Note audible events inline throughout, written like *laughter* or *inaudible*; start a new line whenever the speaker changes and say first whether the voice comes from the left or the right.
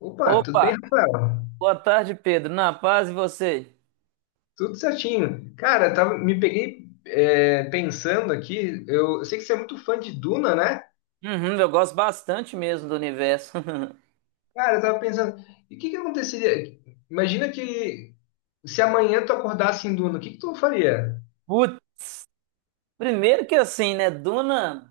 left: Opa, tudo
right: Opa,
left: bem, Rafael?
right: boa tarde, Pedro. Na paz e você?
left: Tudo certinho. Cara, tava, me peguei pensando aqui, eu sei que você é muito fã de Duna, né?
right: Uhum, eu gosto bastante mesmo do universo.
left: Cara, eu tava pensando, e o que que aconteceria? Imagina que se amanhã tu acordasse em Duna, o que que tu faria?
right: *laughs* Putz, primeiro que assim, né, Duna,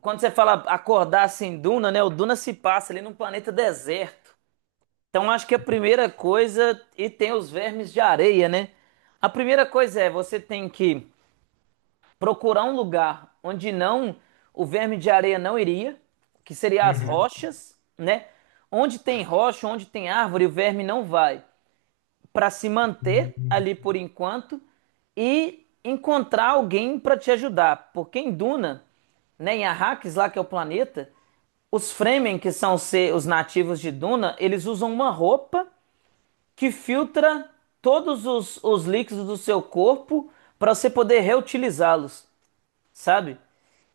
right: quando você fala acordar assim, Duna, né, o Duna se passa ali num planeta deserto. Então acho que a primeira coisa, e tem os vermes de areia, né? A primeira coisa é, você tem que procurar um lugar onde não, o verme de areia não iria, que seria as
left: Uhum.
right: rochas, né? Onde tem rocha, onde tem árvore, o verme não vai, para se manter ali por enquanto e encontrar alguém para te ajudar. Porque em Duna, né, em Arrakis, lá que é o planeta, os Fremen, que são os nativos de Duna, eles usam uma roupa que filtra todos os líquidos do seu corpo para você poder reutilizá-los, sabe?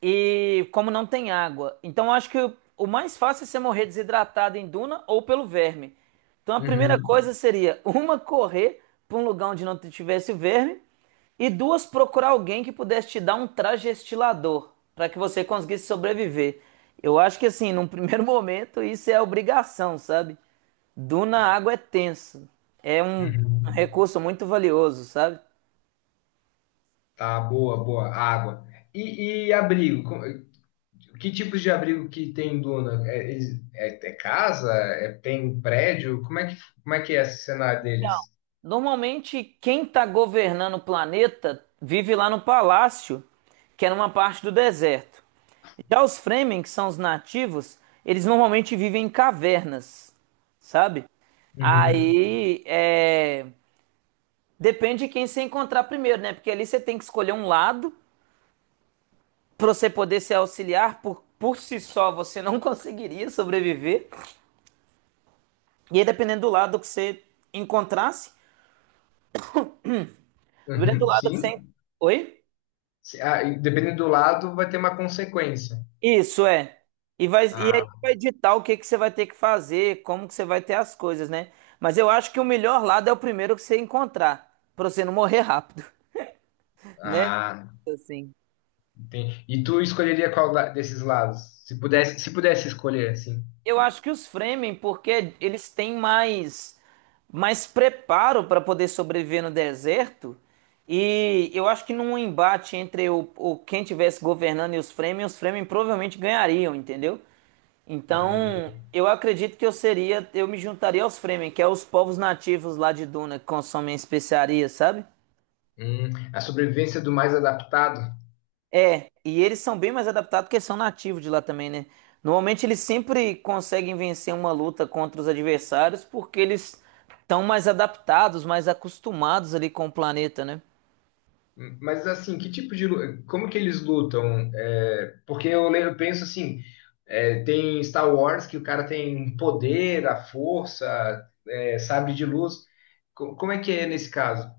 right: E como não tem água. Então eu acho que o mais fácil é você morrer desidratado em duna ou pelo verme. Então a primeira
left: Uhum.
right: coisa seria *laughs* uma, correr para um lugar onde não tivesse verme, e duas, procurar alguém que pudesse te dar um trajestilador para que você conseguisse sobreviver. Eu acho que assim, num primeiro *laughs* momento isso é obrigação, sabe? Duna, água é tenso. É um
left: Uhum.
right: recurso muito valioso, sabe?
left: Tá, boa, boa. Água. E abrigo? Que tipos de abrigo que tem em Duna? É, é casa? Tem prédio? Como é que é esse cenário deles?
right: Normalmente, quem está governando o planeta vive lá no palácio, que é numa parte do deserto. Já os Fremen, que são os nativos, eles normalmente vivem em cavernas, sabe?
left: Uhum,
right: Aí é, depende de quem você encontrar primeiro, né? Porque ali você tem que escolher um lado para você poder se auxiliar. Por si só você não *laughs* conseguiria sobreviver. E aí, dependendo do lado que você encontrasse, dependendo do
left: uhum,
right: lado que
left: sim.
right: você. Oi?
left: Ah, e dependendo do lado, vai ter uma consequência.
right: Isso é. E vai, e aí
left: Ah,
right: vai ditar o que que você vai ter que fazer, como que você vai ter as coisas, né? Mas eu acho que o melhor lado é o primeiro que você encontrar, pra você não morrer rápido, *laughs* né?
left: ah,
right: Assim.
left: entendi. E tu escolheria desses lados? Se pudesse, se pudesse escolher, assim.
right: Eu acho que os Fremen, porque eles têm mais preparo para poder sobreviver no deserto, e eu acho que num embate entre o quem tivesse governando e os Fremen provavelmente ganhariam, entendeu?
left: Uhum,
right: Então, eu acredito que eu seria, eu me juntaria aos Fremen, que é os povos nativos lá de Duna que consomem especiarias, sabe?
left: uhum. A sobrevivência do mais adaptado.
right: É, e eles são bem mais adaptados porque são nativos de lá também, né? Normalmente eles sempre conseguem vencer uma luta contra os adversários porque eles estão mais adaptados, mais acostumados ali com o planeta, né?
left: Mas assim, que como que eles lutam? É, porque eu penso assim, é, tem Star Wars que o cara tem poder, a força, é, sabre de luz. Como é que é nesse caso?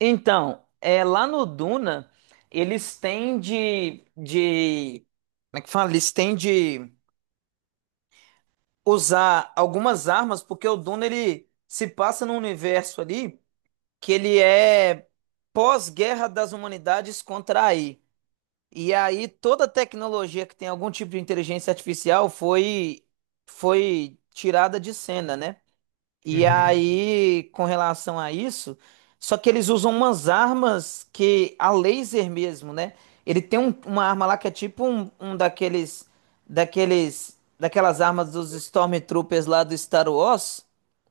right: Então, é, lá no Duna, eles têm de. Como é que fala? Eles têm de usar algumas armas, porque o Duna ele se passa num universo ali que ele é pós-guerra das humanidades contra a AI. E aí toda tecnologia que tem algum tipo de inteligência artificial foi tirada de cena, né? E
left: Uhum,
right: aí, com relação a isso, só que eles usam umas armas que a laser mesmo, né? Ele tem uma arma lá que é tipo um, um daquelas armas dos Stormtroopers lá do Star Wars,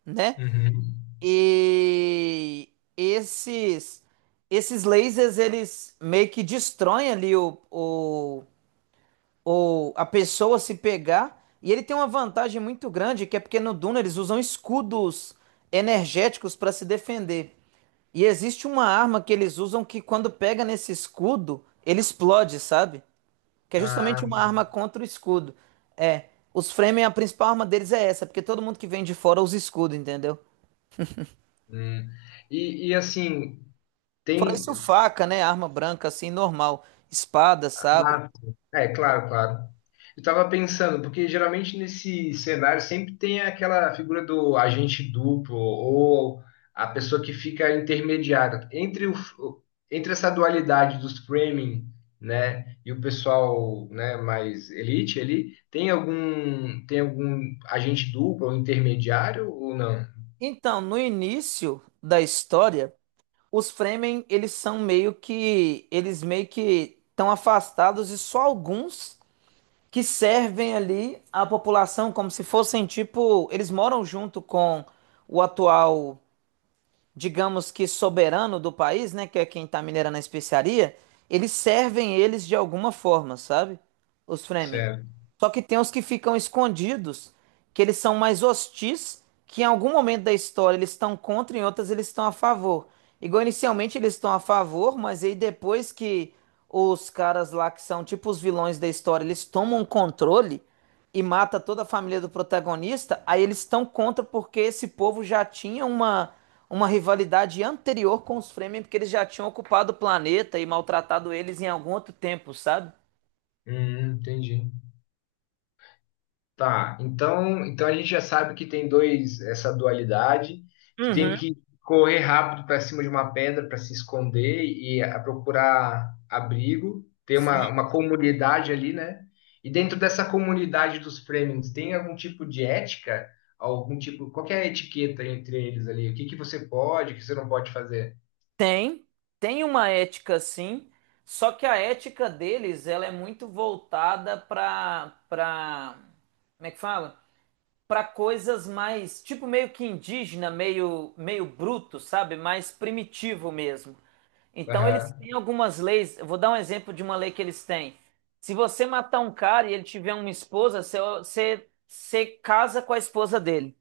right: né?
left: uhum.
right: E esses, esses lasers eles meio que destroem ali o ou a pessoa se pegar. E ele tem uma vantagem muito grande, que é porque no Duna eles usam escudos energéticos para se defender. E existe uma arma que eles usam que quando pega nesse escudo, ele explode, sabe? Que é justamente
left: Ah.
right: uma arma contra o escudo. É, os Fremen, a principal arma deles é essa, porque todo mundo que vem de fora usa escudo, entendeu?
left: Hum. E assim,
right: Fora isso,
left: tem.
right: faca, né? Arma branca, assim, normal. Espada, sabre.
left: Ah, é, claro, claro. Eu tava pensando, porque geralmente nesse cenário sempre tem aquela figura do agente duplo ou a pessoa que fica intermediária entre o, entre essa dualidade dos framing, né, e o pessoal, né, mais elite ali, tem algum agente duplo ou intermediário ou não?
right: Então, no início da história, os Fremen, eles são meio que, eles meio que estão afastados e só alguns que servem ali à população, como se fossem tipo. Eles moram junto com o atual, digamos, que soberano do país, né, que é quem está minerando a especiaria, eles servem eles de alguma forma, sabe? Os Fremen.
left: Certo.
right: Só que tem os que ficam escondidos, que eles são mais hostis, que em algum momento da história eles estão contra e em outras eles estão a favor. Igual inicialmente eles estão a favor, mas aí depois que os caras lá que são tipo os vilões da história, eles tomam controle, e mata toda a família do protagonista, aí eles estão contra porque esse povo já tinha uma rivalidade anterior com os Fremen, porque eles já tinham ocupado o planeta e maltratado eles em algum outro tempo, sabe?
left: Entendi. Tá, então a gente já sabe que tem dois, essa dualidade, que tem
right: Uhum,
left: que correr rápido para cima de uma pedra para se esconder e procurar abrigo. Tem uma,
right: sim.
left: uma comunidade ali, né? E dentro dessa comunidade dos Fremen, tem algum tipo de ética? Algum tipo, qual que é a etiqueta entre eles ali? O que que você pode, o que você não pode fazer?
right: Tem, tem uma ética sim, só que a ética deles, ela é muito voltada para, como é que fala? Para coisas mais, tipo meio que indígena, meio bruto, sabe? Mais primitivo mesmo. Então eles
left: Aham.
right: têm algumas leis. Eu vou dar um exemplo de uma lei que eles têm. Se você matar um cara e ele tiver uma esposa, você casa com a esposa dele.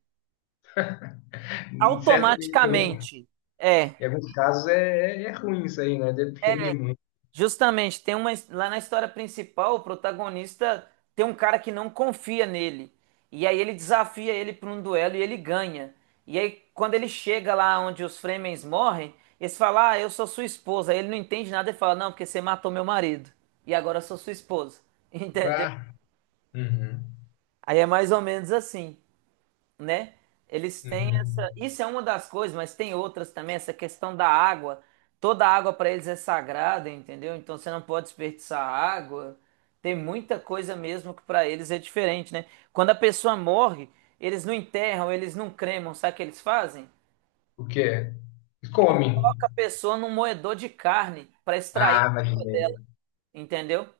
left: Em certo,
right: Automaticamente. É.
left: em alguns casos é, é ruim isso aí, né? Depende
right: É.
left: muito.
right: Justamente, tem uma, lá na história principal, o protagonista tem um cara que não confia nele. E aí ele desafia ele para um duelo e ele ganha. E aí quando ele chega lá onde os Fremen morrem, eles falam: "Ah, eu sou sua esposa". Aí ele não entende nada e fala: "Não, porque você matou meu marido. E agora eu sou sua esposa". *laughs* Entendeu?
left: Bah. Uhum.
right: Aí é mais ou menos assim, né? Eles têm
left: Uhum.
right: essa. Isso é uma das coisas, mas tem outras também, essa questão da água. Toda água para eles é sagrada, entendeu? Então você não pode desperdiçar água. Tem muita coisa mesmo que para eles é diferente, né? Quando a pessoa morre, eles não enterram, eles não cremam, sabe o que eles fazem?
left: O quê?
right: Eles
left: Come.
right: colocam a pessoa num moedor de carne para extrair
left: Ah,
right: a água
left: imaginei.
right: dela, entendeu?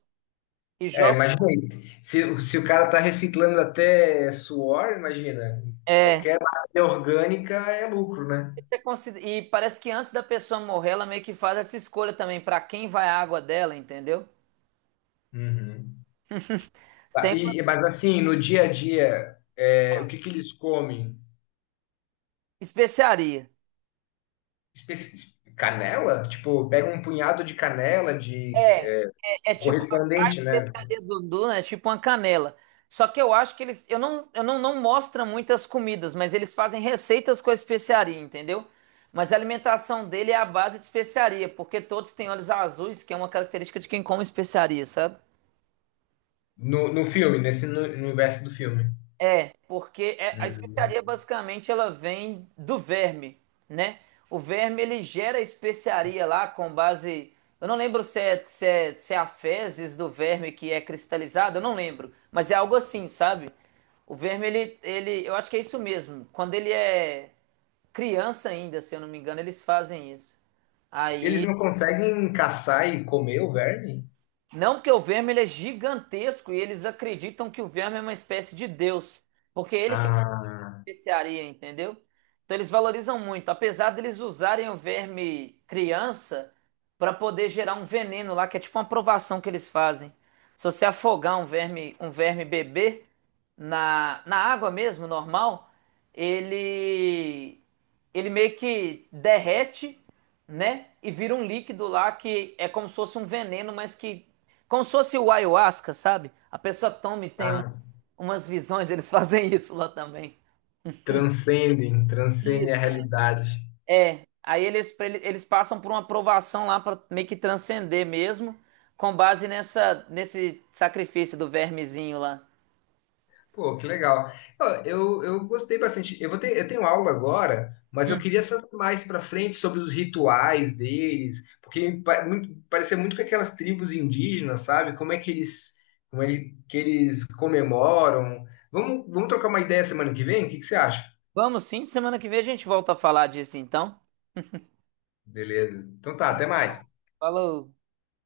right: E
left: É,
right: joga.
left: imagina isso. Se o cara tá reciclando até suor, imagina.
right: É.
left: Qualquer matéria orgânica é lucro, né?
right: Isso é consider- e parece que antes da pessoa morrer, ela meio que faz essa escolha também para quem vai a água dela, entendeu?
left: Uhum. Tá,
right: Tem uma
left: Mas assim, no dia a dia, é, o que que eles comem?
right: especiaria.
left: Canela? Tipo, pega um punhado de canela, de
right: É. É, é tipo a
left: correspondente, né?
right: especiaria do Dudu, né? É tipo uma canela. Só que eu acho que eles, eu não, não mostra muitas comidas, mas eles fazem receitas com a especiaria, entendeu? Mas a alimentação dele é à base de especiaria, porque todos têm olhos azuis, que é uma característica de quem come especiaria, sabe?
left: No filme, nesse no, no universo do filme.
right: É, porque é- a
left: Hum.
right: especiaria basicamente ela vem do verme, né? O verme ele gera a especiaria lá com base. Eu não lembro se é a fezes do verme que é cristalizado, eu não lembro. Mas é algo assim, sabe? O verme ele, ele. Eu acho que é isso mesmo. Quando ele é criança ainda, se eu não me engano, eles fazem isso.
left: Eles
right: Aí.
left: não conseguem caçar e comer o verme?
right: Não porque o verme ele é gigantesco e eles acreditam que o verme é uma espécie de Deus. Porque ele que
left: Ah,
right: especiaria, entendeu? Então eles valorizam muito, apesar deles usarem o verme criança para poder gerar um veneno lá, que é tipo uma provação que eles fazem. Se você afogar um verme bebê na água mesmo, normal, ele meio que derrete, né? E vira um líquido lá que é como se fosse um veneno, mas que como se fosse o ayahuasca, sabe? A pessoa toma e tem um,
left: ah.
right: umas visões, eles *laughs* fazem isso lá também.
left: Transcendem, transcendem
right: Isso,
left: a realidade.
right: é. É. Aí eles, pra ele- eles passam por uma aprovação lá para meio que transcender mesmo, com base nessa, nesse sacrifício do vermezinho lá.
left: Pô, que legal. Ó, eu gostei bastante. Eu tenho aula agora, mas eu queria saber mais para frente sobre os rituais deles, porque muito, parecia muito com aquelas tribos indígenas, sabe? Como é que eles, como é que eles comemoram. Vamos trocar uma ideia semana que vem? O que que você acha?
right: Vamos sim, semana que vem a gente volta a falar disso então.
left: Beleza. Então tá, até mais.
right: Falou.